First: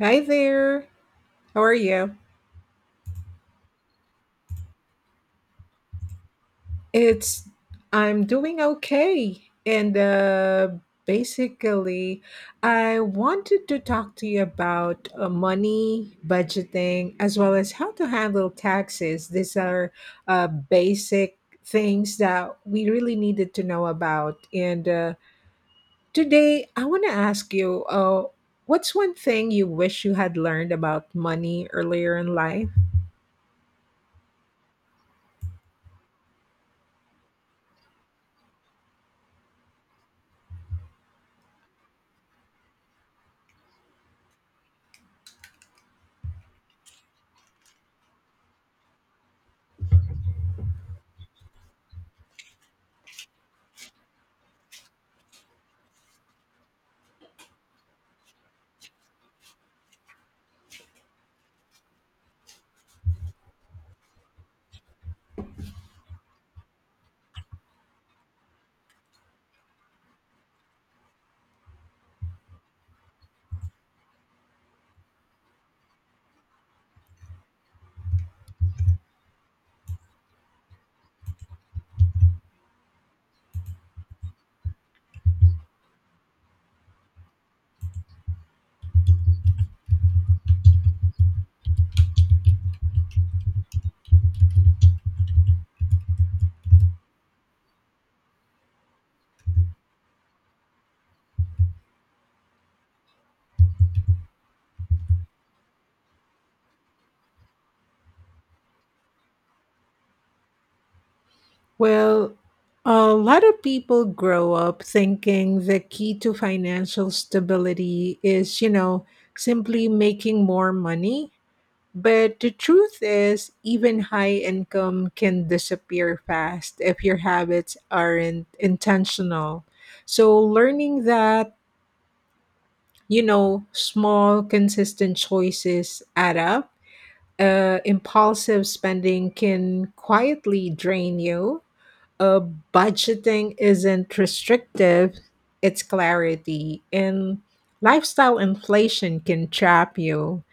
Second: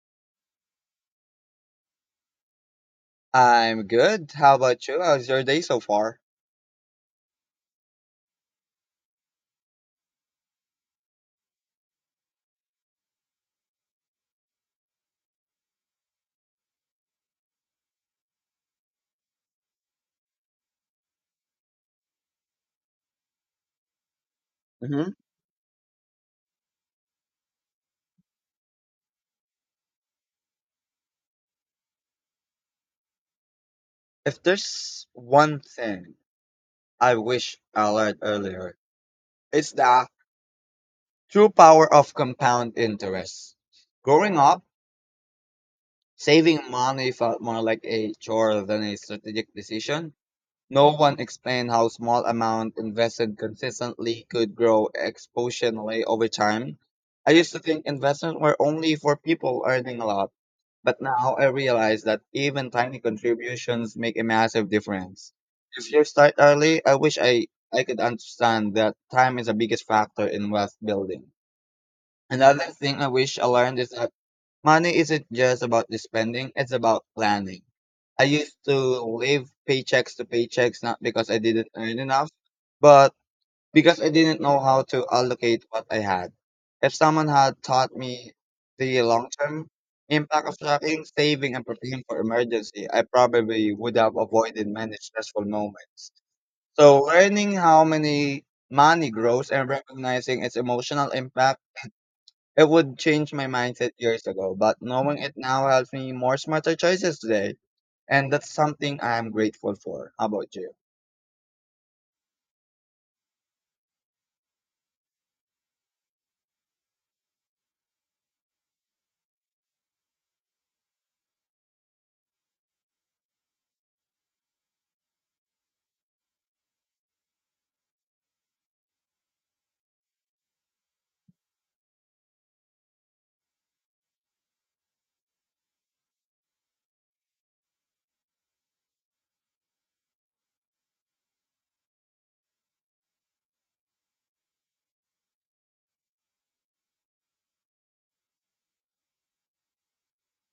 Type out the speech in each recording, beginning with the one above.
Hi there. How are you? I'm good. How about you? How's your day so far? It's I'm doing okay. And basically I wanted to talk to you about money, budgeting, as well as how to handle taxes. These are basic things that we really needed to know about. And hmm today I want to ask you what's one thing you wish you had learned about money earlier in life? If there's one thing I wish I learned earlier, it's the true power of compound interest. Growing up, saving money felt more like a chore than a strategic decision. No one explained how small amount invested consistently could grow exponentially over time. I used to think investments were only for people earning a lot, but now I realize that even tiny contributions make a massive difference. If you start early, I could understand that time is the biggest factor in wealth building. Another thing I wish I learned is that money isn't just about the spending, it's about planning. I used to live paychecks to paychecks not because I didn't earn enough, but because I didn't know how to allocate what I had. If someone had taught me the long term impact of tracking, saving, and preparing for emergency, I probably would have avoided many stressful moments. So, learning how many money grows and recognizing its emotional impact it would change my mindset years ago, but knowing it now helps me more smarter choices today. And that's something I am grateful for. How about you? Well, a lot of people grow up thinking the key to financial stability is, you know, simply making more money. But the truth is, even high income can disappear fast if your habits aren't intentional. So, learning that, you know, small, consistent choices add up, impulsive spending can quietly drain you, uh, budgeting isn't restrictive, it's clarity. And lifestyle inflation can trap you.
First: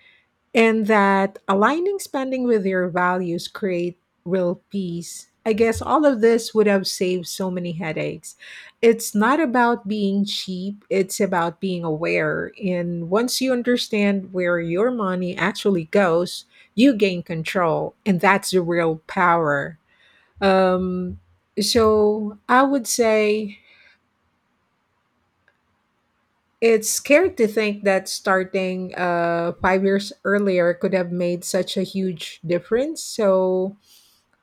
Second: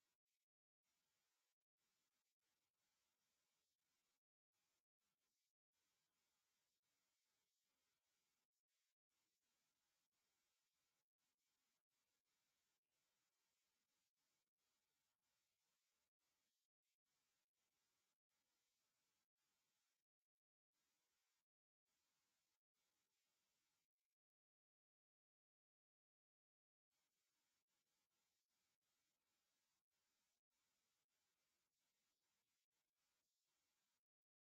And that aligning spending with your values create real peace. I guess all of this would have saved so many headaches. It's not about being cheap, it's about being aware. And once you understand where your money actually goes, you gain control. And that's the real power. Um, so I would say it's scary to think that starting 5 years earlier could have made such a huge difference. So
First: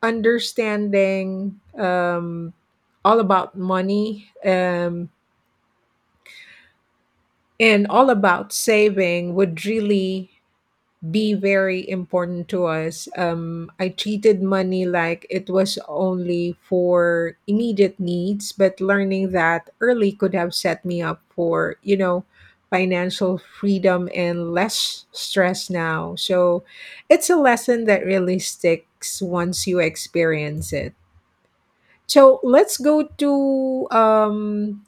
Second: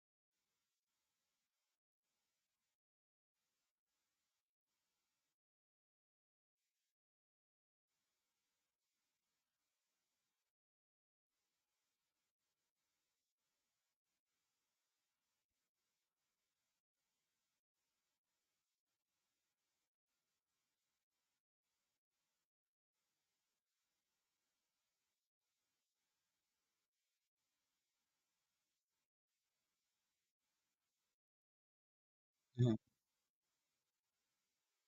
understanding all about money and all about saving would really be very important to us. I treated money like it was only for immediate needs, but learning that early could have set me up for, you know, financial freedom and less stress now. So it's a lesson that really sticks once you experience it. So Mhm.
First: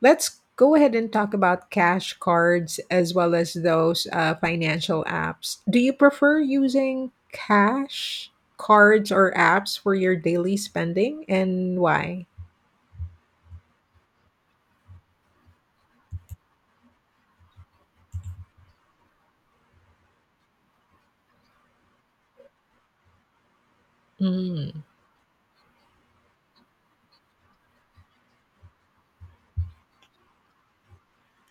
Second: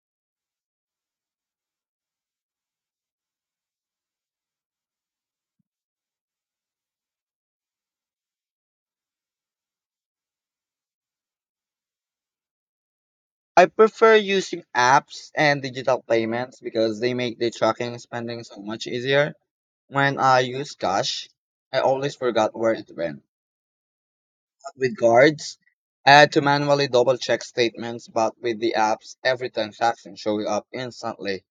let's go ahead and talk about cash cards as well as those financial apps. Do you prefer using cash cards or apps for your daily spending and why? I prefer using apps and digital payments because they make the tracking and spending so much easier. When I use cash, I always forgot where it went. Mm. With cards, I had to manually double check statements, but with the apps, every transaction shows up instantly.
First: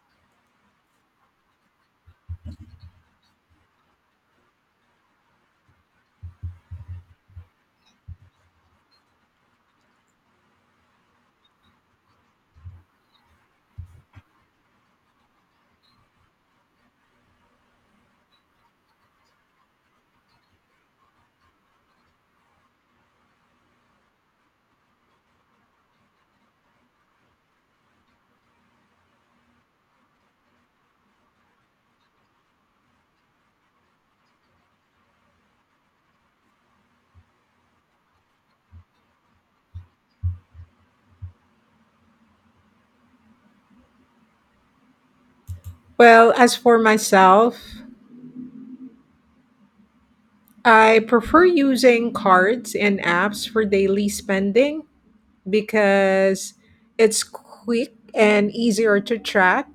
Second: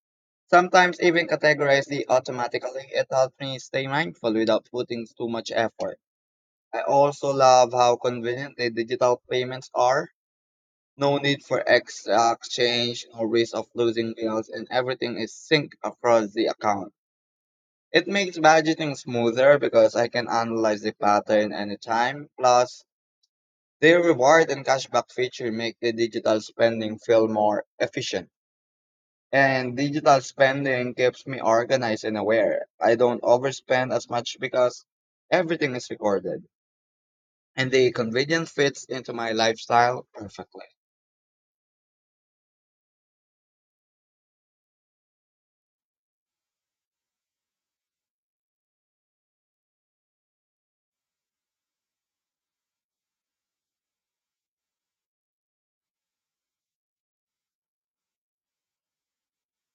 Sometimes even categorize the automatically. It helps me stay mindful without putting too much effort. I also love how convenient the digital payments are. No need for extra exchange, no risk of losing bills, and everything is synced across the account. It makes budgeting smoother because I can analyze the pattern anytime. Plus, the reward and cashback feature make the digital spending feel more efficient. And digital spending keeps me organized and aware. I don't overspend as much because everything is recorded. And the convenience fits into my lifestyle perfectly. Well, as for myself, I prefer using cards and apps for daily spending because it's quick and easier to track.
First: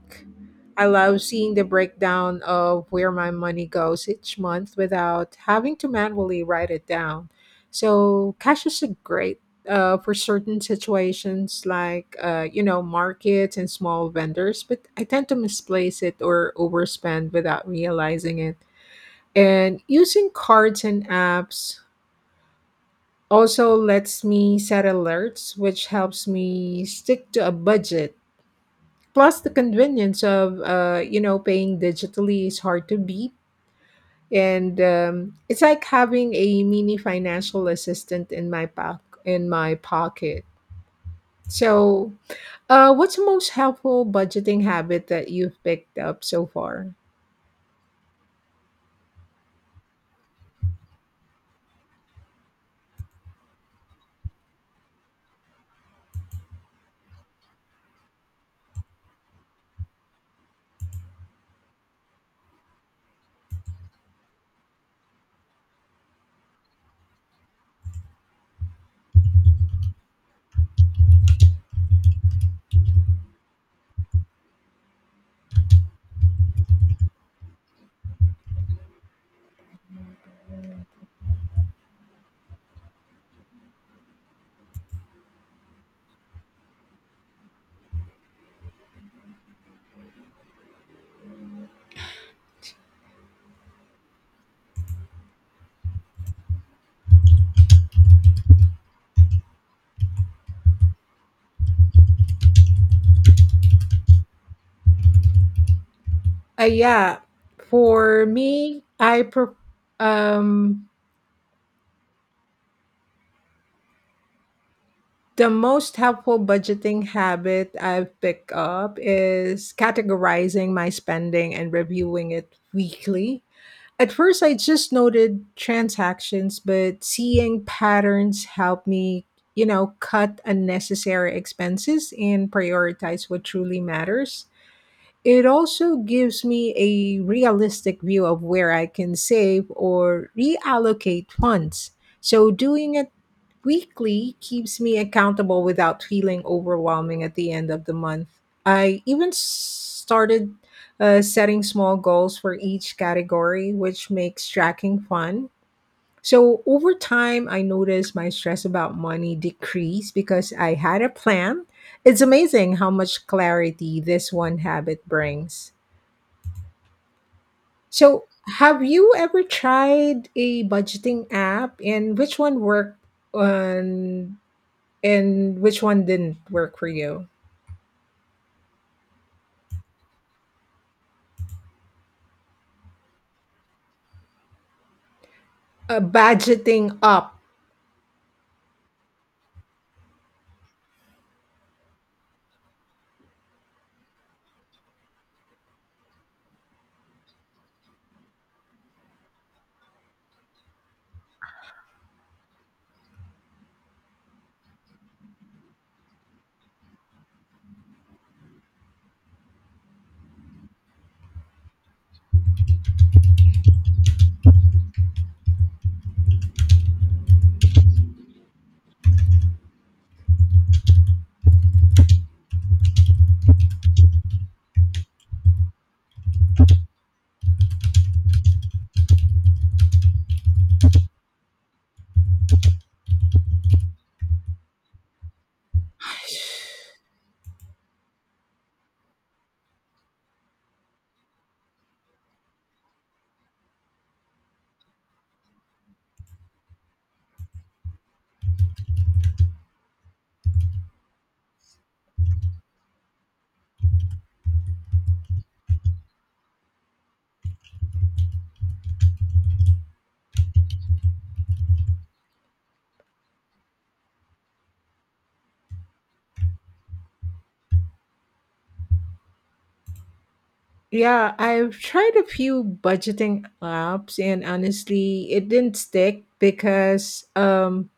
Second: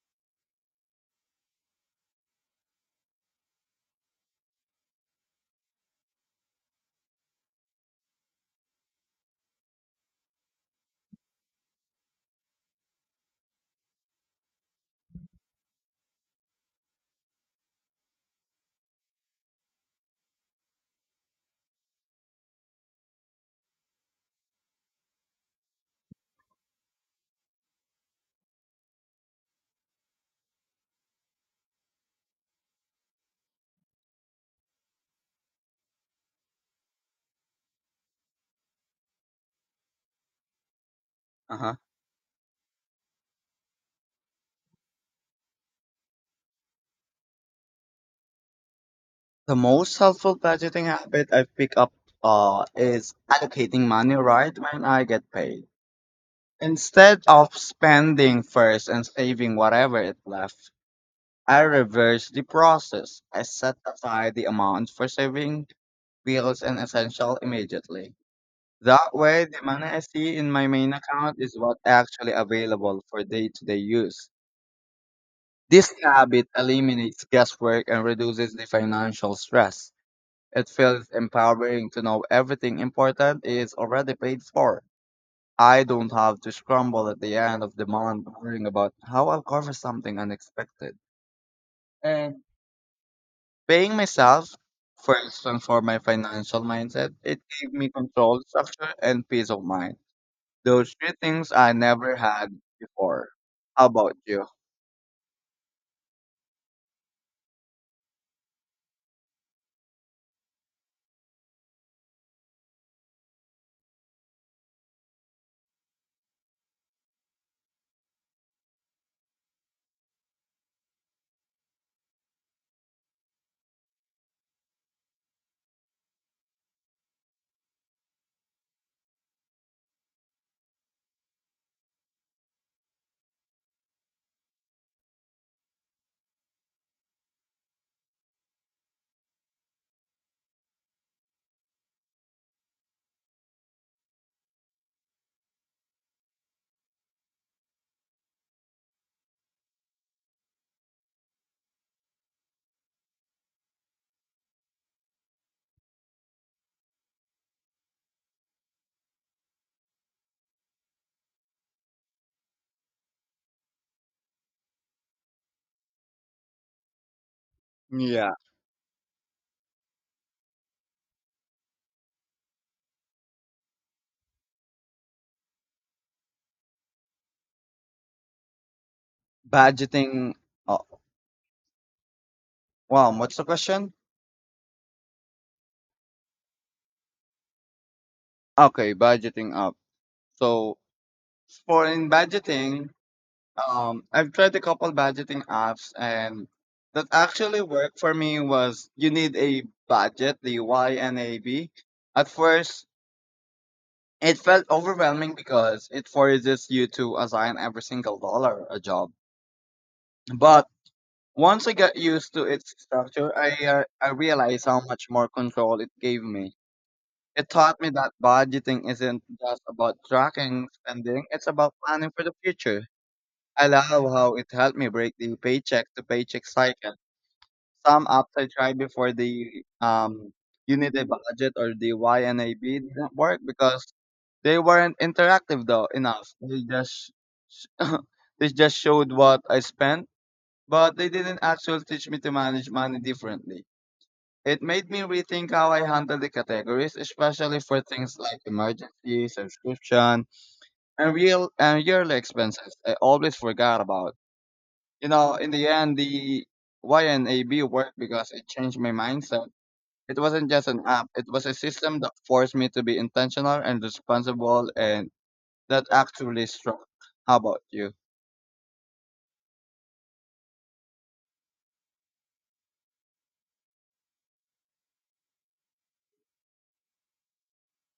I love seeing the breakdown of where my money goes each month without having to manually write it down. So cash is a great for certain situations like you know, markets and small vendors, but I tend to misplace it or overspend without realizing it. And using cards and apps also lets me set alerts which helps me stick to a budget, plus the convenience of you know, paying digitally is hard to beat, and it's like having a mini financial assistant in my pocket. Uh-huh. So what's the most helpful budgeting habit that you've picked up so far? The most helpful budgeting habit I've picked up is allocating money right when I get paid. Instead of spending first and saving whatever is left, I reverse the process. I set aside the amount for saving bills and essential immediately. That way, the money I see in my main account is what actually available for day-to-day use. This habit eliminates guesswork and reduces the financial stress. It feels empowering to know everything important is already paid for. I don't have to scramble at the end of the month worrying about how I'll cover something unexpected. And paying myself first transformed my financial mindset. It gave me control, structure, and peace of mind. Those three things I never had before. How about you? Yeah for me I pre- um The most helpful budgeting habit I've picked up is categorizing my spending and reviewing it weekly. At first, I just noted transactions, but seeing patterns helped me, you know, cut unnecessary expenses and prioritize what truly matters. It also gives me a realistic view of where I can save or reallocate funds. So doing it weekly keeps me accountable without feeling overwhelming at the end of the month. I even s- started setting small goals for each category, which makes tracking fun, so over time, I noticed my stress about money decrease because I had a plan. It's amazing how much clarity this one habit brings. So, Yeah. have you ever tried a budgeting app and which one worked on and which one didn't work for you? Budgeting. Oh, wow, what's the question? Budgeting up. Okay, budgeting up. So for in budgeting, I've tried a couple budgeting apps, and that actually worked for me. Was you need a budget, the Y and a B. At first, it felt overwhelming because it forces you to assign every single dollar a job, but once I got used to its structure, I realized how much more control it gave me. It taught me that budgeting isn't just about tracking spending; it's about planning for the future. I love how it helped me break the paycheck to paycheck cycle. Some apps I tried before the Unity budget or the YNAB didn't work because they weren't interactive though enough. They just they just showed what I spent but they didn't actually teach me to manage money differently. It made me rethink how I handle the categories, especially for things like emergency, subscription, and real and yearly expenses. I always forgot about. You know, in the end, the YNAB worked because it changed my mindset. It wasn't just an app; it was a system that forced me to be intentional and responsible, and that actually struck. How about you? Yeah, I've tried a few budgeting apps and honestly, it didn't stick because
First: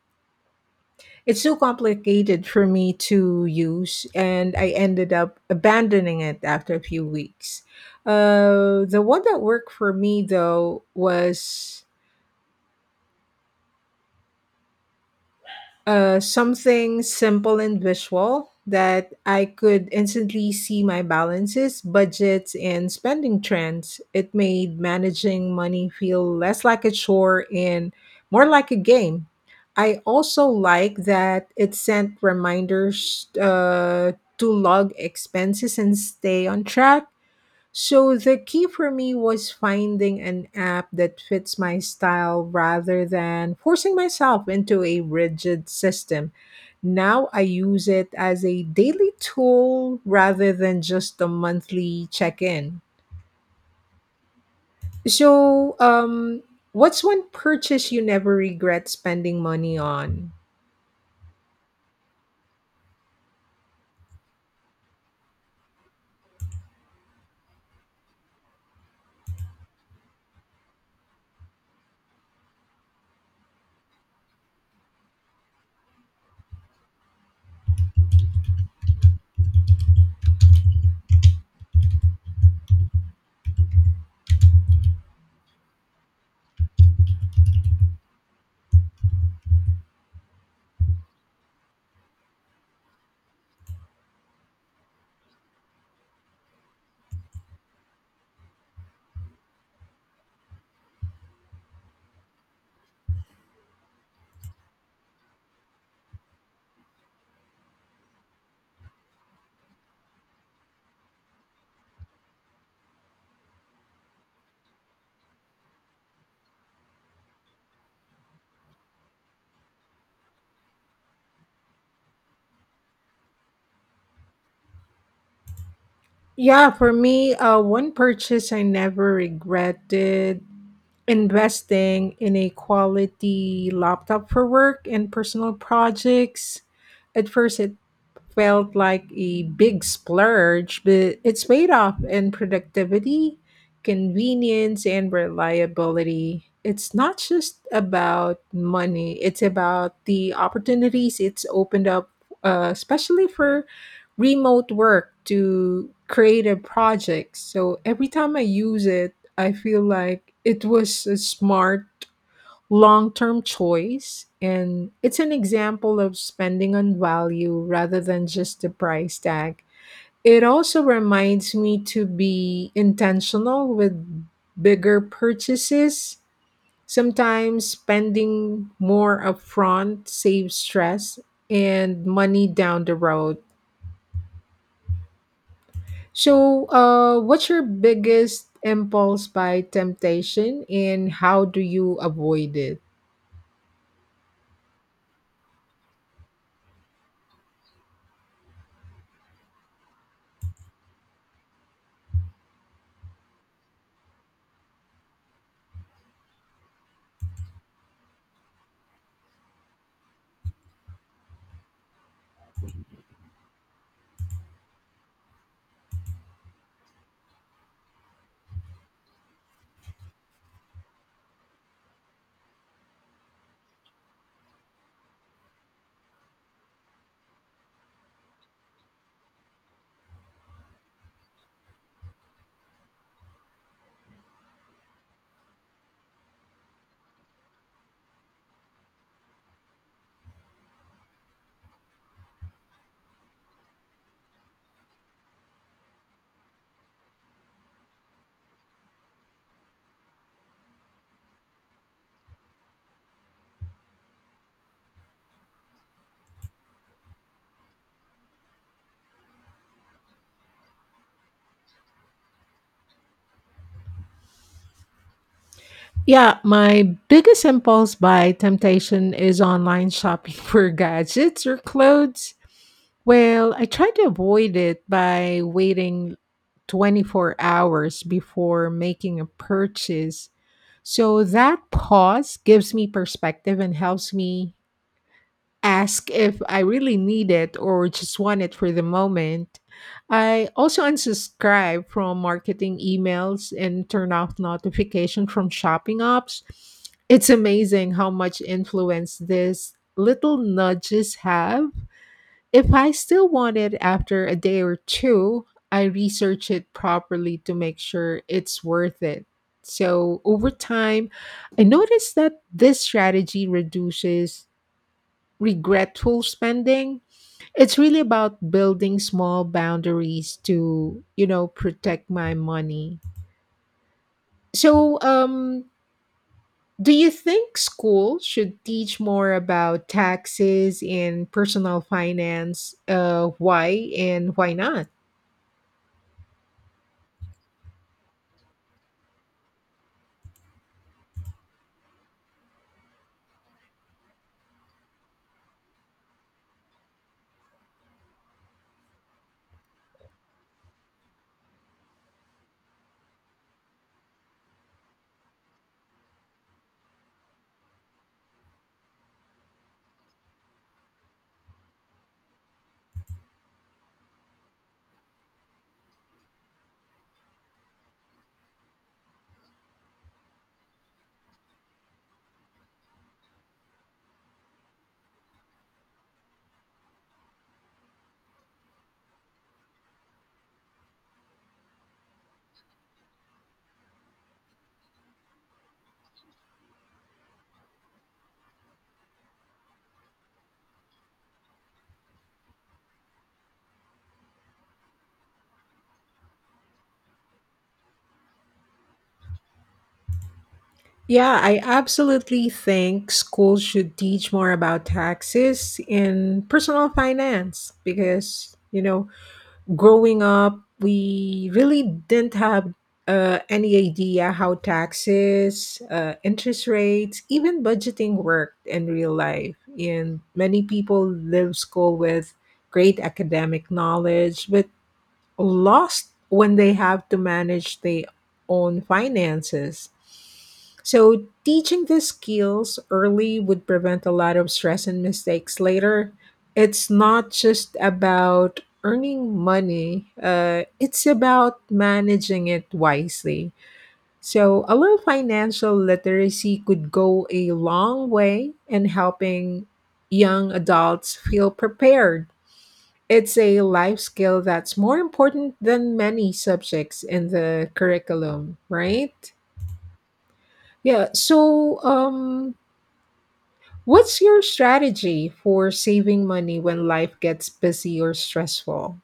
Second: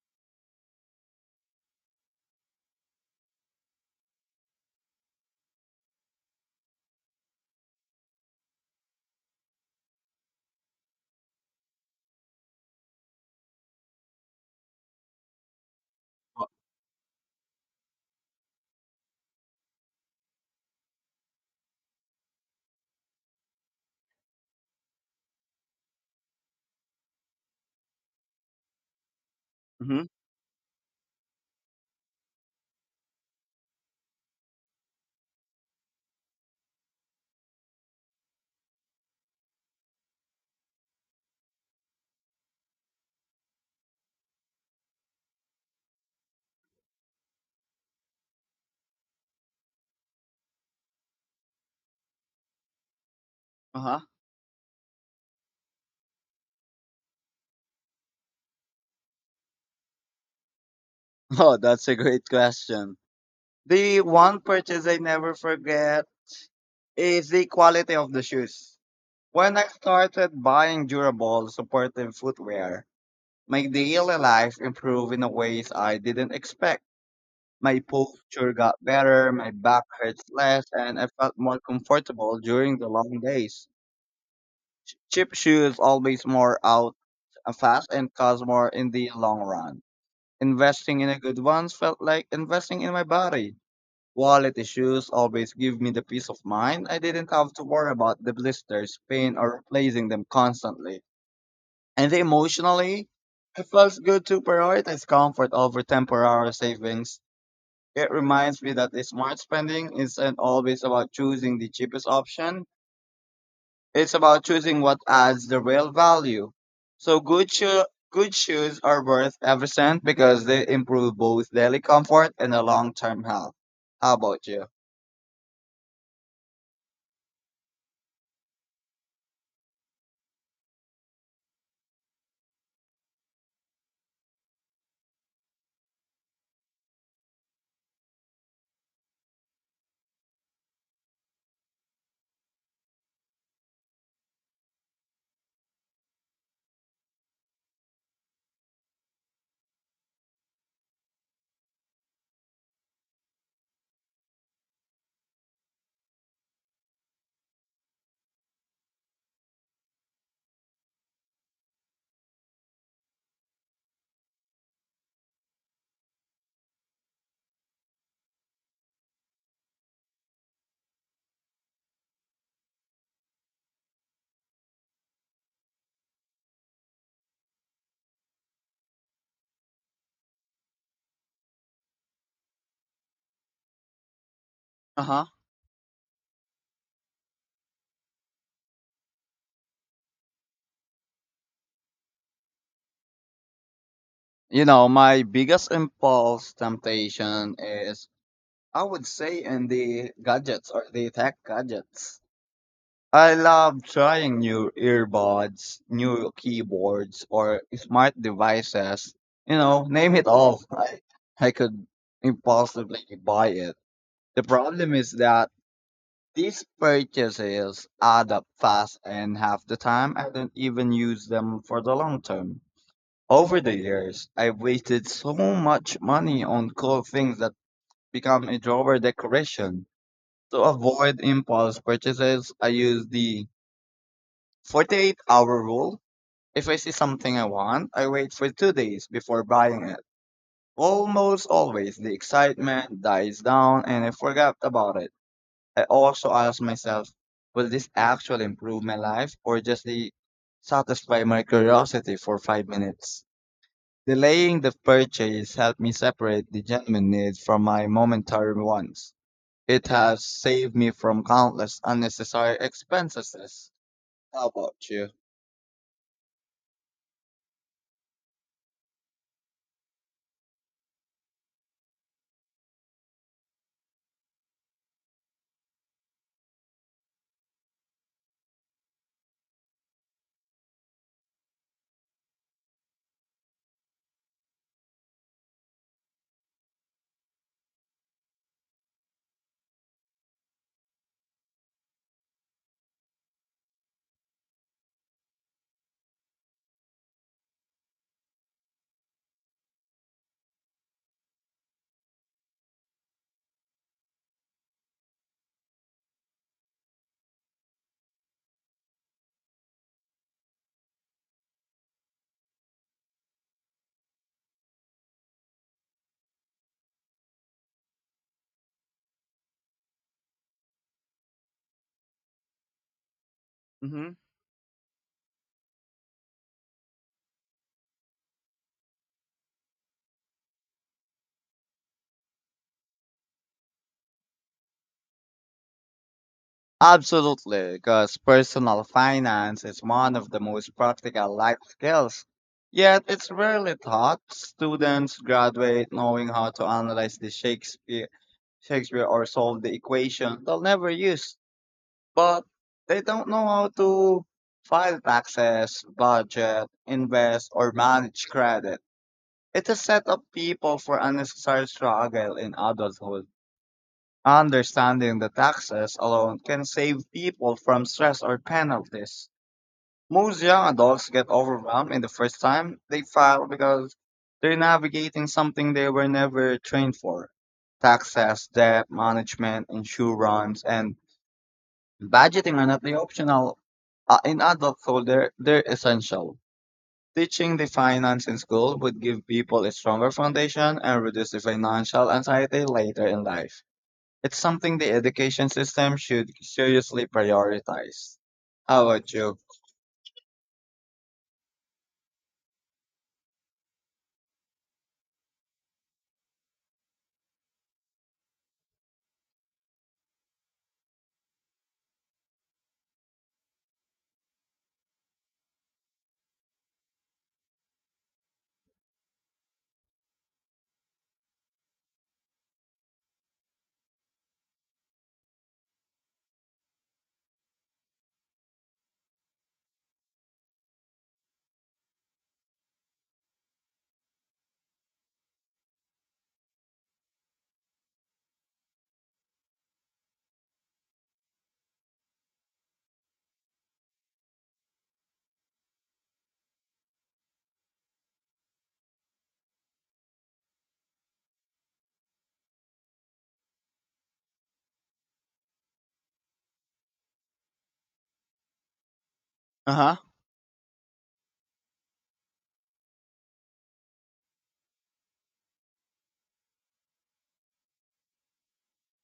it's too complicated for me to use, and I ended up abandoning it after a few weeks. The one that worked for me, though, was something simple and visual that I could instantly see my balances, budgets, and spending trends. It made managing money feel less like a chore and more like a game. I Mm-hmm. also like that it sent reminders to log expenses and stay on track. So the key for me was finding an app that fits my style rather than forcing myself into a rigid system. Now I use it as a daily tool rather than just a monthly check in. Uh huh. So, what's one purchase you never regret spending money on? Oh, that's a great question. The one purchase I never forget is the quality of the shoes. When I started buying durable, supportive footwear, my daily life improved in a ways I didn't expect. My posture got better, my back hurts less, and I felt more comfortable during the long days. Cheap shoes always more out fast and cost more in the long run. Investing in a good ones felt like investing in my body. Wallet issues always give me the peace of mind. I didn't have to worry about the blisters, pain, or replacing them constantly. And emotionally, it feels good to prioritize comfort over temporary savings. It reminds me that the smart spending isn't always about choosing the cheapest option. It's about choosing what adds the real value. So good shoes are worth every cent because they improve both daily comfort and the long-term health. How about you? Yeah, for me, one purchase I never regretted, investing in a quality laptop for work and personal projects. At first, it felt like a big splurge, but it's paid off in productivity, convenience, and reliability. It's not just about money, it's about the opportunities it's opened up, especially for remote work to creative projects. So every time I use it, I feel like it was a smart long term choice. And it's an example of spending on value rather than just the price tag. It also reminds me to be intentional with bigger purchases. Sometimes spending more upfront saves stress and money down the road. Uh-huh. So, what's your biggest impulse buy temptation and how do you avoid it? You know, my biggest impulse temptation is, I would say, in the gadgets or the tech gadgets. I love trying new earbuds, new keyboards, or smart devices. You know, name it all. I could impulsively buy it. The problem is that these purchases add up fast, and half the time I don't even use them for the long term. Over the years, I've wasted so much money on cool things that become a drawer decoration. To avoid impulse purchases, I use the 48-hour rule. If I see something I want, I wait for 2 days before buying it. Almost always, the excitement dies down and I forgot about it. I also ask myself, will this actually improve my life or just the satisfy my curiosity for 5 minutes? Delaying the purchase helped me separate the genuine needs from my momentary wants. It has saved me from countless unnecessary expenses. How about you? Yeah, my biggest impulse buy temptation is online shopping for gadgets or clothes. Well, I try to avoid it by waiting 24 hours before making a purchase. So that pause gives me perspective and helps me ask if I really need it or just want it for the moment. I also unsubscribe from marketing emails and turn off notification from shopping apps. It's amazing how much influence these little nudges have. If I still want it after a day or two, I research it properly to make sure it's worth it. So over time, I noticed that this strategy reduces regretful spending. It's really about building small boundaries to, you know, protect my money. hmm So, do you think school should teach more about taxes and personal finance? Why and why not? Absolutely, because personal finance is one of the most practical life skills. Yet it's rarely taught. Students graduate knowing how to analyze Shakespeare or solve the equation they'll never use, but they don't know how to file taxes, budget, invest, or manage credit. It has set up people for unnecessary struggle in adulthood. Understanding the taxes alone can save people from stress or penalties. Most young adults get overwhelmed in the first time they file because they're navigating something they were never trained for. Taxes, debt management, insurance, and budgeting are not the optional. In adulthood, they're essential. Teaching the finance in school would give people a stronger foundation and reduce the financial anxiety later in life. It's something the education system should seriously prioritize. How about you? Yeah, I absolutely think schools should teach more about taxes and personal finance because, you know, growing up, we really didn't have any idea how taxes, interest rates, even budgeting worked in real life. And many people leave school with great academic knowledge, but lost when they have to manage their own finances. So, teaching these skills early would prevent a lot of stress and mistakes later. It's not just about earning money, it's about managing it wisely. So, a little financial literacy could go a long way in helping young adults feel prepared. It's a life skill that's more important than many subjects in the curriculum, right? Uh huh. Yeah. So, what's your strategy for saving money when life gets busy or stressful?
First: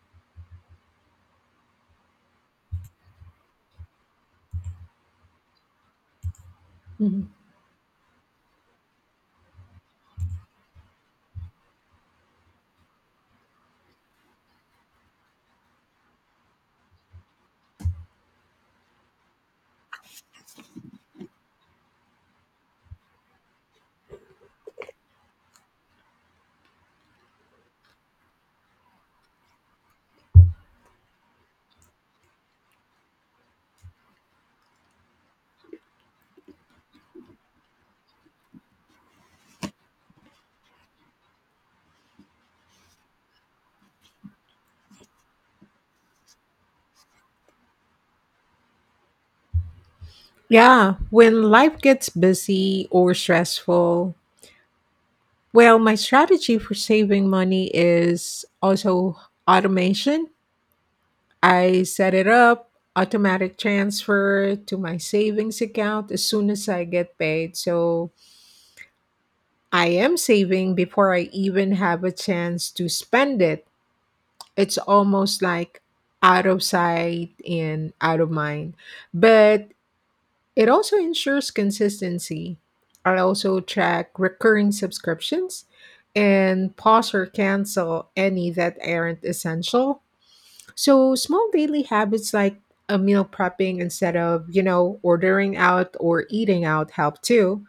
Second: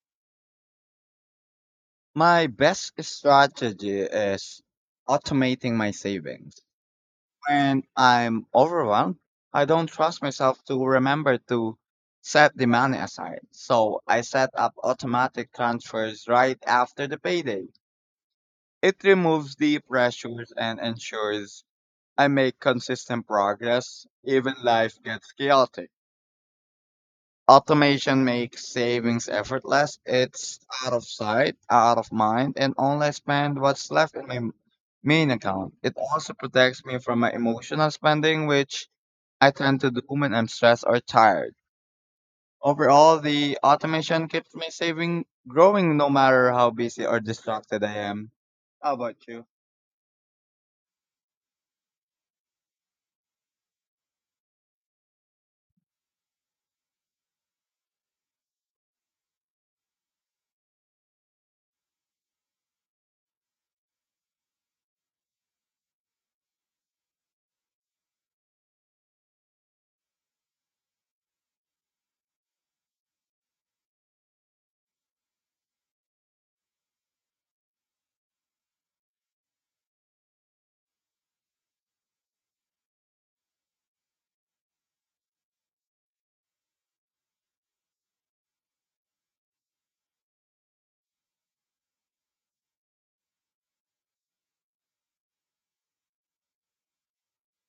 My best strategy is automating my savings. Mhm. When I'm overwhelmed, I don't trust myself to remember to set the money aside. So I set up automatic transfers right after the payday. It removes the pressures and ensures I make consistent progress even life gets chaotic. Automation makes savings effortless. It's out of sight, out of mind, and only I spend what's left in my main account. It also protects me from my emotional spending, which I tend to do when I'm stressed or tired. Overall, the automation keeps me saving, growing no matter how busy or distracted I am. How about you? Yeah, when life gets busy or stressful, well, my strategy for saving money is also automation. I set it up automatic transfer to my savings account as soon as I get paid. So I am saving before I even have a chance to spend it. It's almost like out of sight and out of mind. But it also ensures consistency. I also track recurring subscriptions and pause or cancel any that aren't essential. So small daily habits like a meal prepping instead of, you know, ordering out or eating out help too.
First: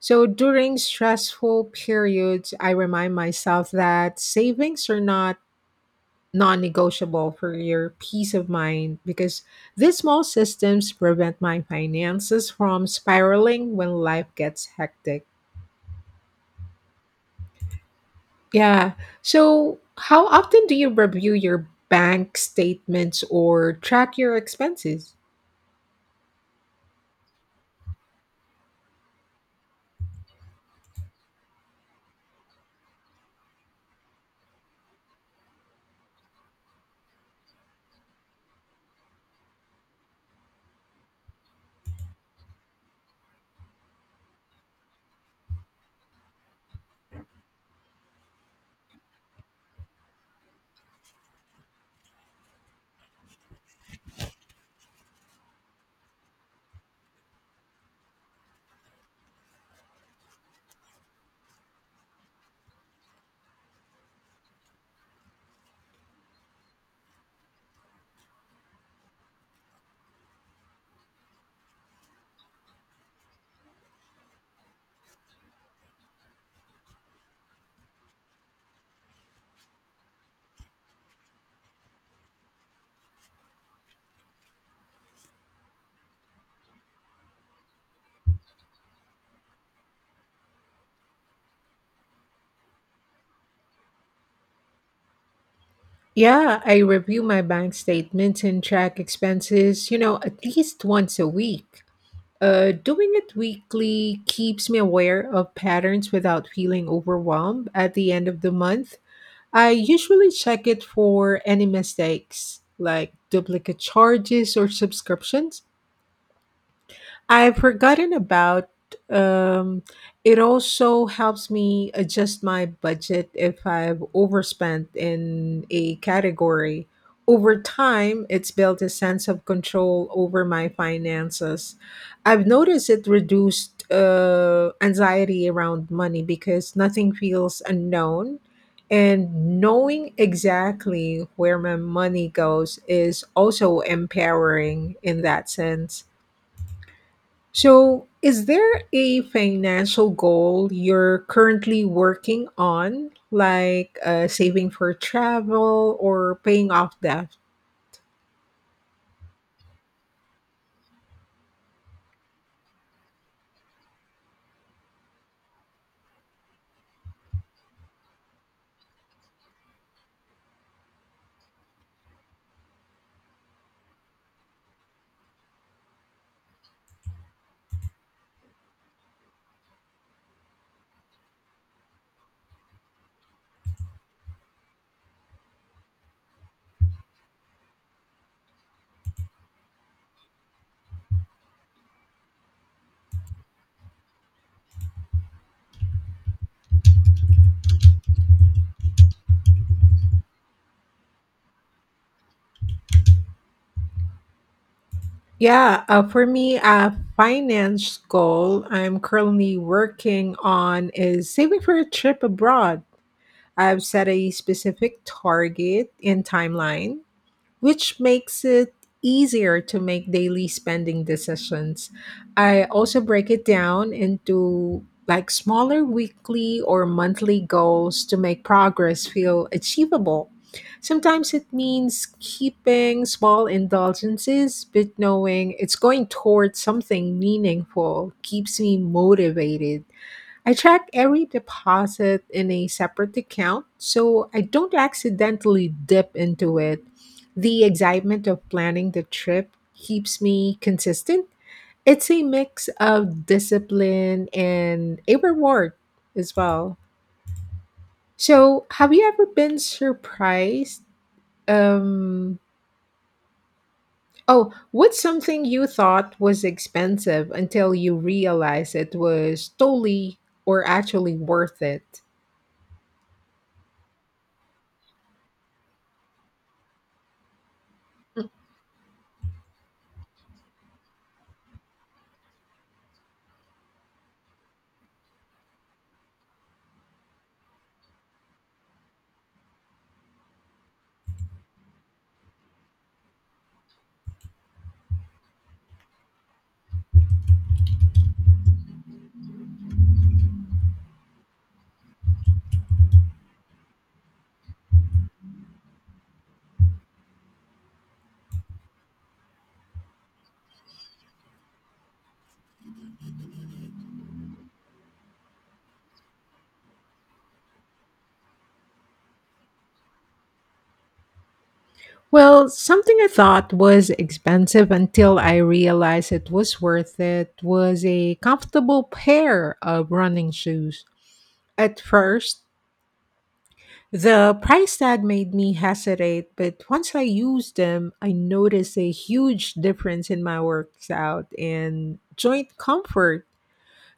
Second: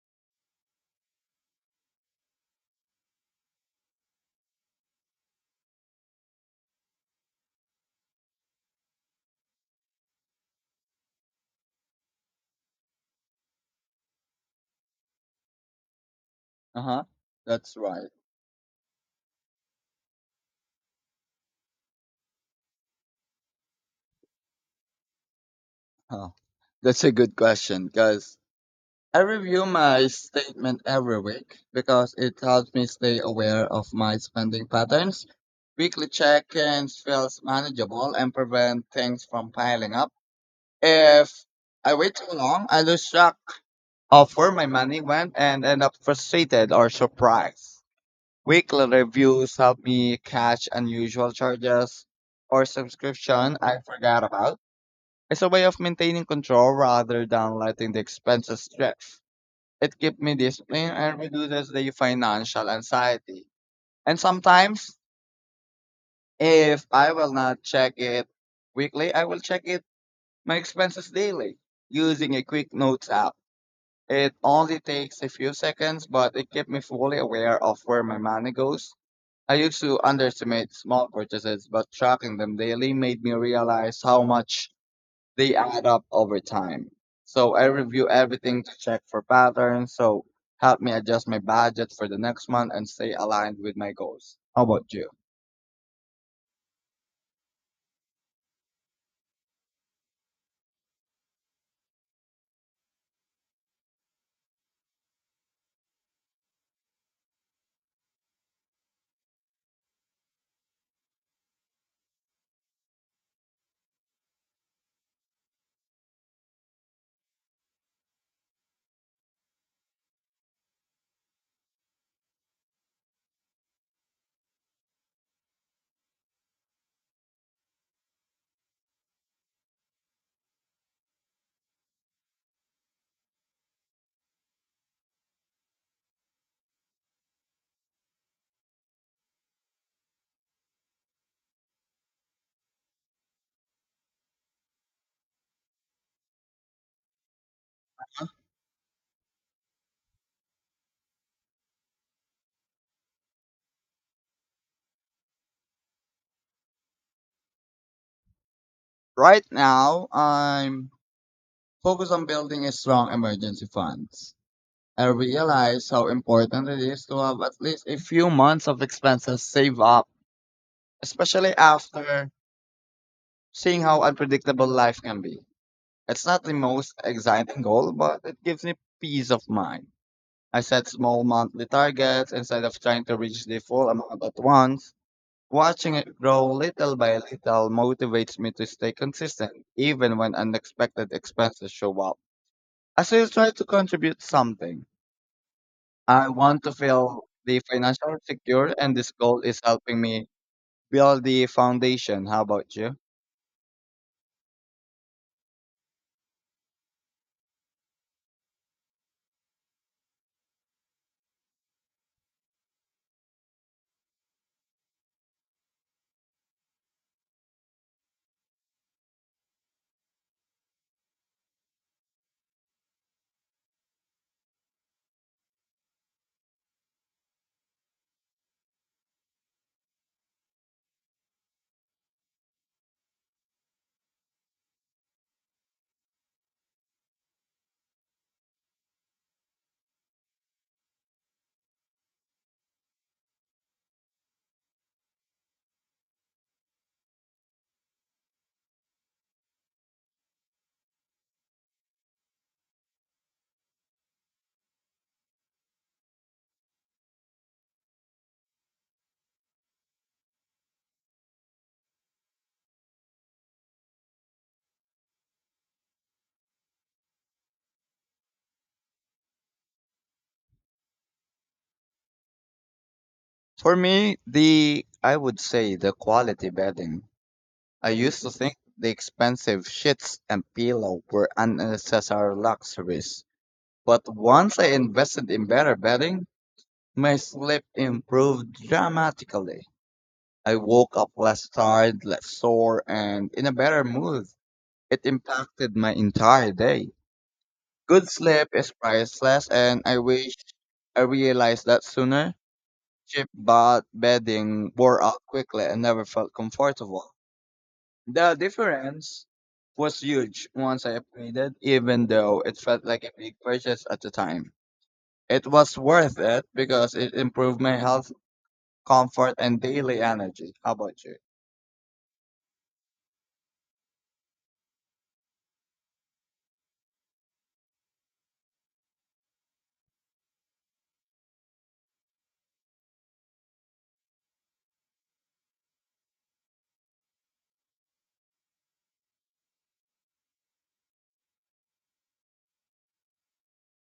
So during stressful periods, I remind myself that savings are not non-negotiable for your peace of mind because these small systems prevent my finances from spiraling when life gets hectic. Uh huh. That's right. Yeah. So, how often do you review your bank statements or track your expenses? Huh. That's a good question because I review my statement every week because it helps me stay aware of my spending patterns. Weekly check-ins feels manageable and prevent things from piling up. If I wait too long, I lose track of where my money went and end up frustrated or surprised. Weekly reviews help me catch unusual charges or subscription I forgot about. It's a way of maintaining control rather than letting the expenses drift. It keeps me disciplined and reduces the financial anxiety. And sometimes, if I will not check it weekly, I will check it my expenses daily using a quick notes app. It only takes a few seconds, but it kept me fully aware of where my money goes. I used to underestimate small purchases, but tracking them daily made me realize how much they add up over time. So I review everything to check for patterns, so help me adjust my budget for the next month and stay aligned with my goals. How about you? Yeah, I review my bank statements and track expenses, you know, at least once a week. Doing it weekly keeps me aware of patterns without feeling overwhelmed at the end of the month. I usually check it for any mistakes, like duplicate charges or subscriptions I've forgotten about. um it also helps me adjust my budget if I've overspent in a category. Over time, it's built a sense of control over my finances. I've noticed it reduced anxiety around money because nothing feels unknown. And knowing exactly where my money goes is also empowering in that sense. So, is there a financial goal you're currently working on, like saving for travel or paying off debt? Right now, I'm focused on building a strong emergency fund. I realize how important it is to have at least a few months of expenses saved up, especially after seeing how unpredictable life can be. It's not the most exciting goal, but it gives me peace of mind. I set small monthly targets instead of trying to reach the full amount at once. Watching it grow little by little motivates me to stay consistent, even when unexpected expenses show up. I still try to contribute something. I want to feel the financial secure, and this goal is helping me build the foundation. How about you? Yeah, for me, a finance goal I'm currently working on is saving for a trip abroad. I've set a specific target and timeline, which makes it easier to make daily spending decisions. I also break it down into like smaller weekly or monthly goals to make progress feel achievable. Sometimes it means keeping small indulgences, but knowing it's going towards something meaningful keeps me motivated. I track every deposit in a separate account so I don't accidentally dip into it. The excitement of planning the trip keeps me consistent. It's a mix of discipline and a reward as well. So, have you ever been surprised? Um, oh, what's something you thought was expensive until you realized it was totally or actually worth it? For me, the I would say the quality bedding. I used to think the expensive sheets and pillow were unnecessary luxuries, but once I invested in better bedding, my sleep improved dramatically. I woke up less tired, less sore, and in a better mood. It impacted my entire day. Good sleep is priceless, and I wish I realized that sooner. Cheap bed bedding wore out quickly and never felt comfortable. The difference was huge once I upgraded, even though it felt like a big purchase at the time. It was worth it because it improved my health, comfort, and daily energy. How about you? Well, something I thought was expensive until I realized it was worth it was a comfortable pair of running shoes. At first, the price tag made me hesitate, but once I used them, I noticed a huge difference in my workout and joint comfort.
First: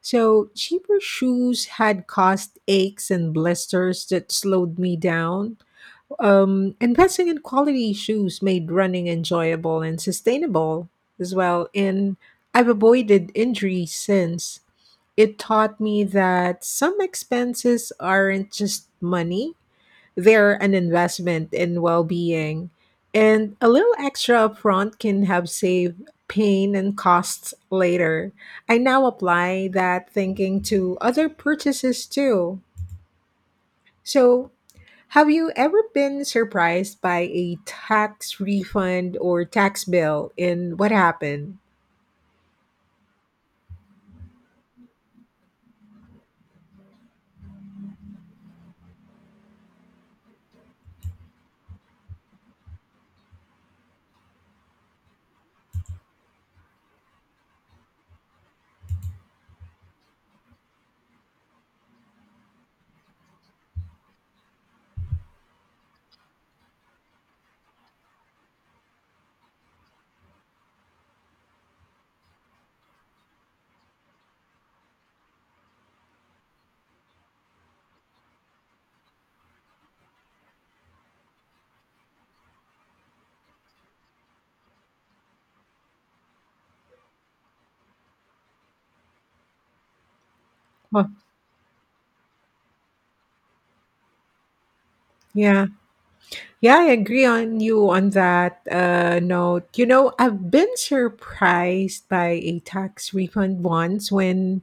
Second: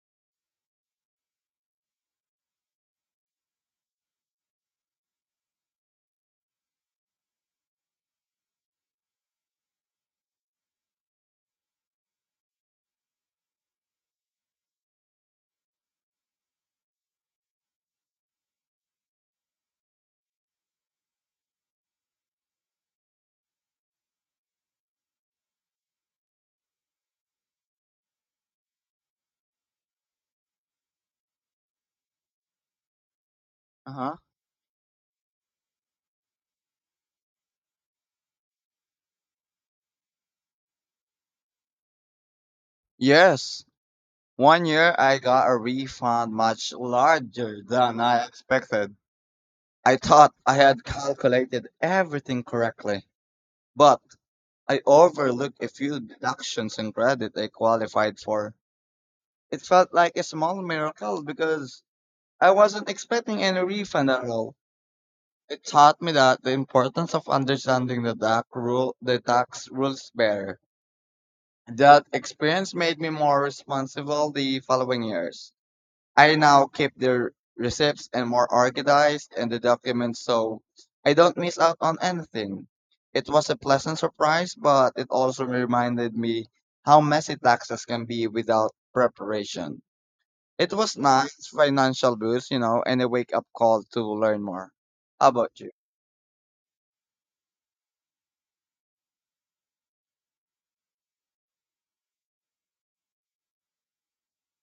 So, cheaper shoes had caused aches and blisters that slowed me down. Investing in quality shoes made running enjoyable and sustainable as well. And I've avoided injury since. It taught me that some expenses aren't just money, they're an investment in well being. And a little extra upfront can help save pain and costs later. I now apply that thinking to other purchases too. Uh-huh. So, have you ever been surprised by a tax refund or tax bill and what happened? Yes. One year I got a refund much larger than I expected. I thought I had calculated everything correctly, but I overlooked a few deductions and credit I qualified for. It felt like a small miracle because I wasn't expecting any refund at all. It taught me that the importance of understanding the tax rules better. That experience made me more responsible the following years. I now keep the receipts and more organized and the documents so I don't miss out on anything. It was a pleasant surprise, but it also reminded me how messy taxes can be without preparation. It was Huh. nice financial boost, you know, and a wake up call to learn more. How about Yeah. you? Yeah, I agree on you on that note. You know, I've been surprised by a tax refund once when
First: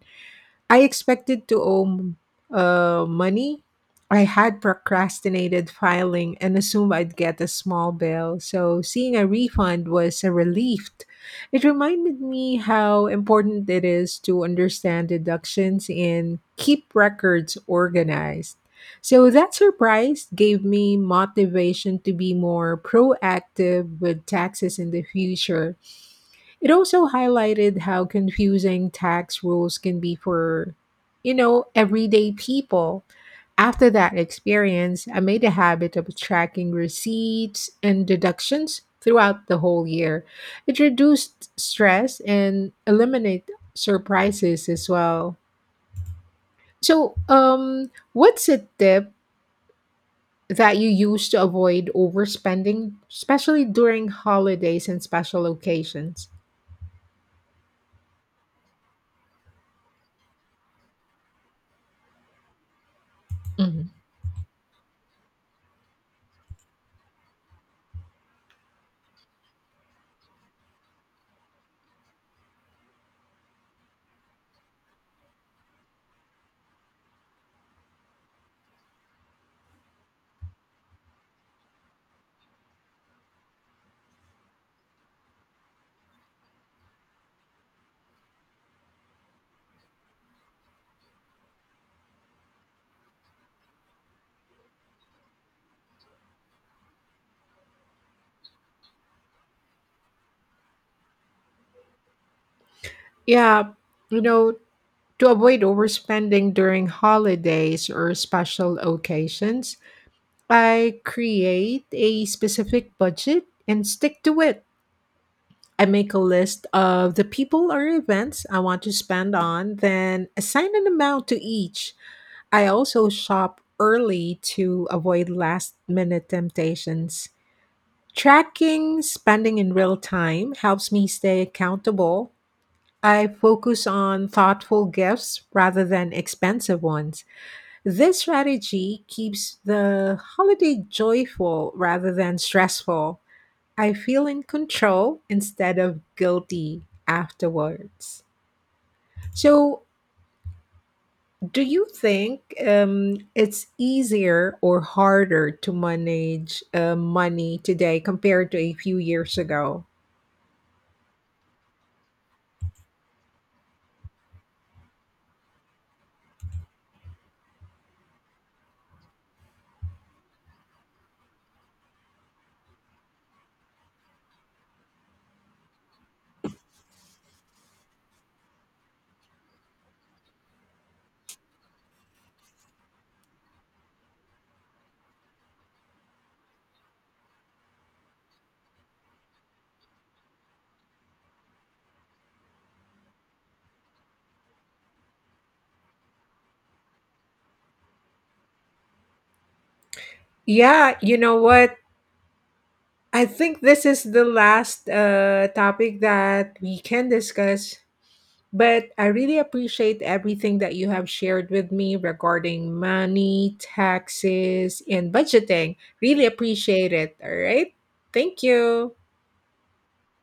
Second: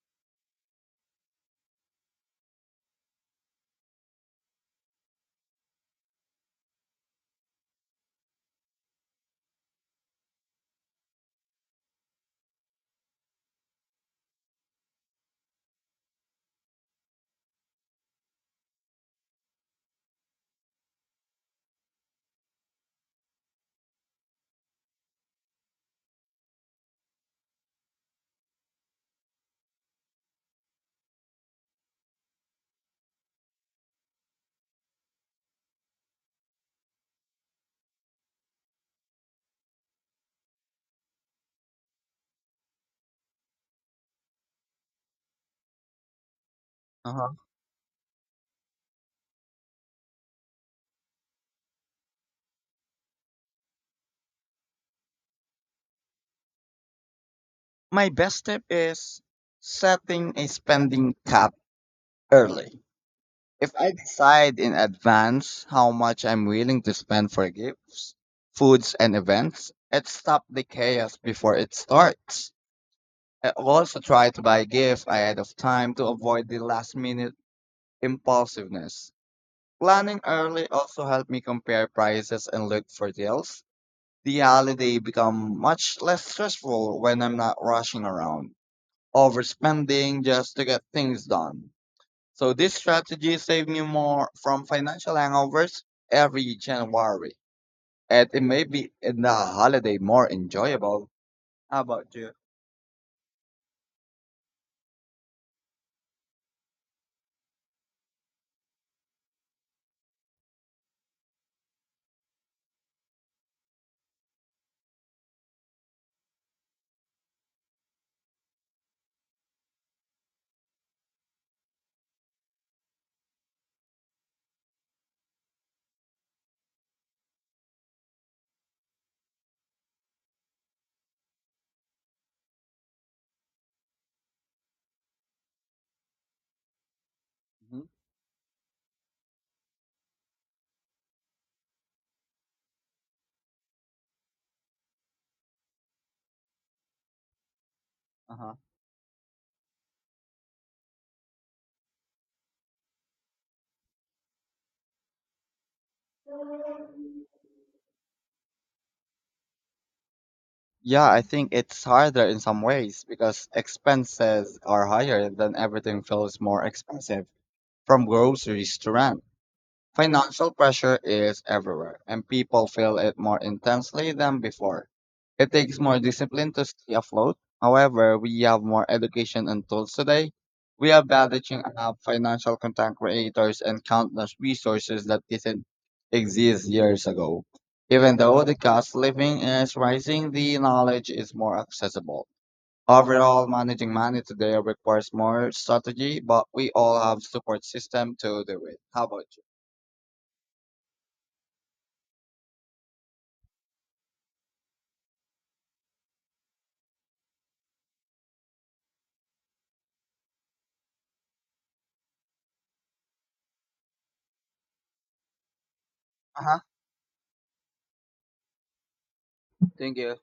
I expected to owe money. I had procrastinated filing and assumed I'd get a small bill, so seeing a refund was a relief. It reminded me how important it is to understand deductions and keep records organized. So that surprise gave me motivation to be more proactive with taxes in the future. It also highlighted how confusing tax rules can be for, you know, everyday people. After that experience, I made a habit of tracking receipts and deductions throughout the whole year. It reduced stress and eliminate surprises as well. So, Uh-huh. What's a tip that you use to avoid overspending, especially during holidays and special occasions? My best tip is setting a spending cap early. If Mhm. I decide in advance how much I'm willing to spend for gifts, foods, and events, it stops the chaos before it starts. I also try to buy gifts ahead of time to avoid the last minute impulsiveness. Planning early also helped me compare prices and look for deals. The holiday become much less stressful when I'm not rushing around, overspending just to get things done. So this strategy saved me more from financial hangovers every January. And it made me in the holiday more enjoyable. How about you? Yeah, you know, to avoid overspending during holidays or special occasions, I create a specific budget and stick to it. I make a list of the people or events I want to spend on, then assign an amount to each. I also shop early to avoid last minute temptations. Tracking spending in real time helps me stay accountable. I focus on thoughtful gifts rather than expensive ones. Mhm. This strategy keeps the holiday joyful rather than stressful. I feel in control instead of guilty afterwards. Uh-huh. So, do you think it's easier or harder to manage money today compared to a few years ago? Yeah, I think it's harder in some ways because expenses are higher, then everything feels more expensive from groceries to rent. Financial pressure is everywhere, and people feel it more intensely than before. It takes more discipline to stay afloat. However, we have more education and tools today. We are leveraging up financial content creators and countless resources that didn't exist years ago. Even though the cost of living is rising, the knowledge is more accessible. Overall, managing money today requires more strategy, but we all have support system to do it. How about you? Yeah, you know what? I think this is the last topic that we can discuss, but I really appreciate everything that you have shared with me regarding money, taxes, and budgeting. Really Uh huh. appreciate it. All right. Thank you. Thank you.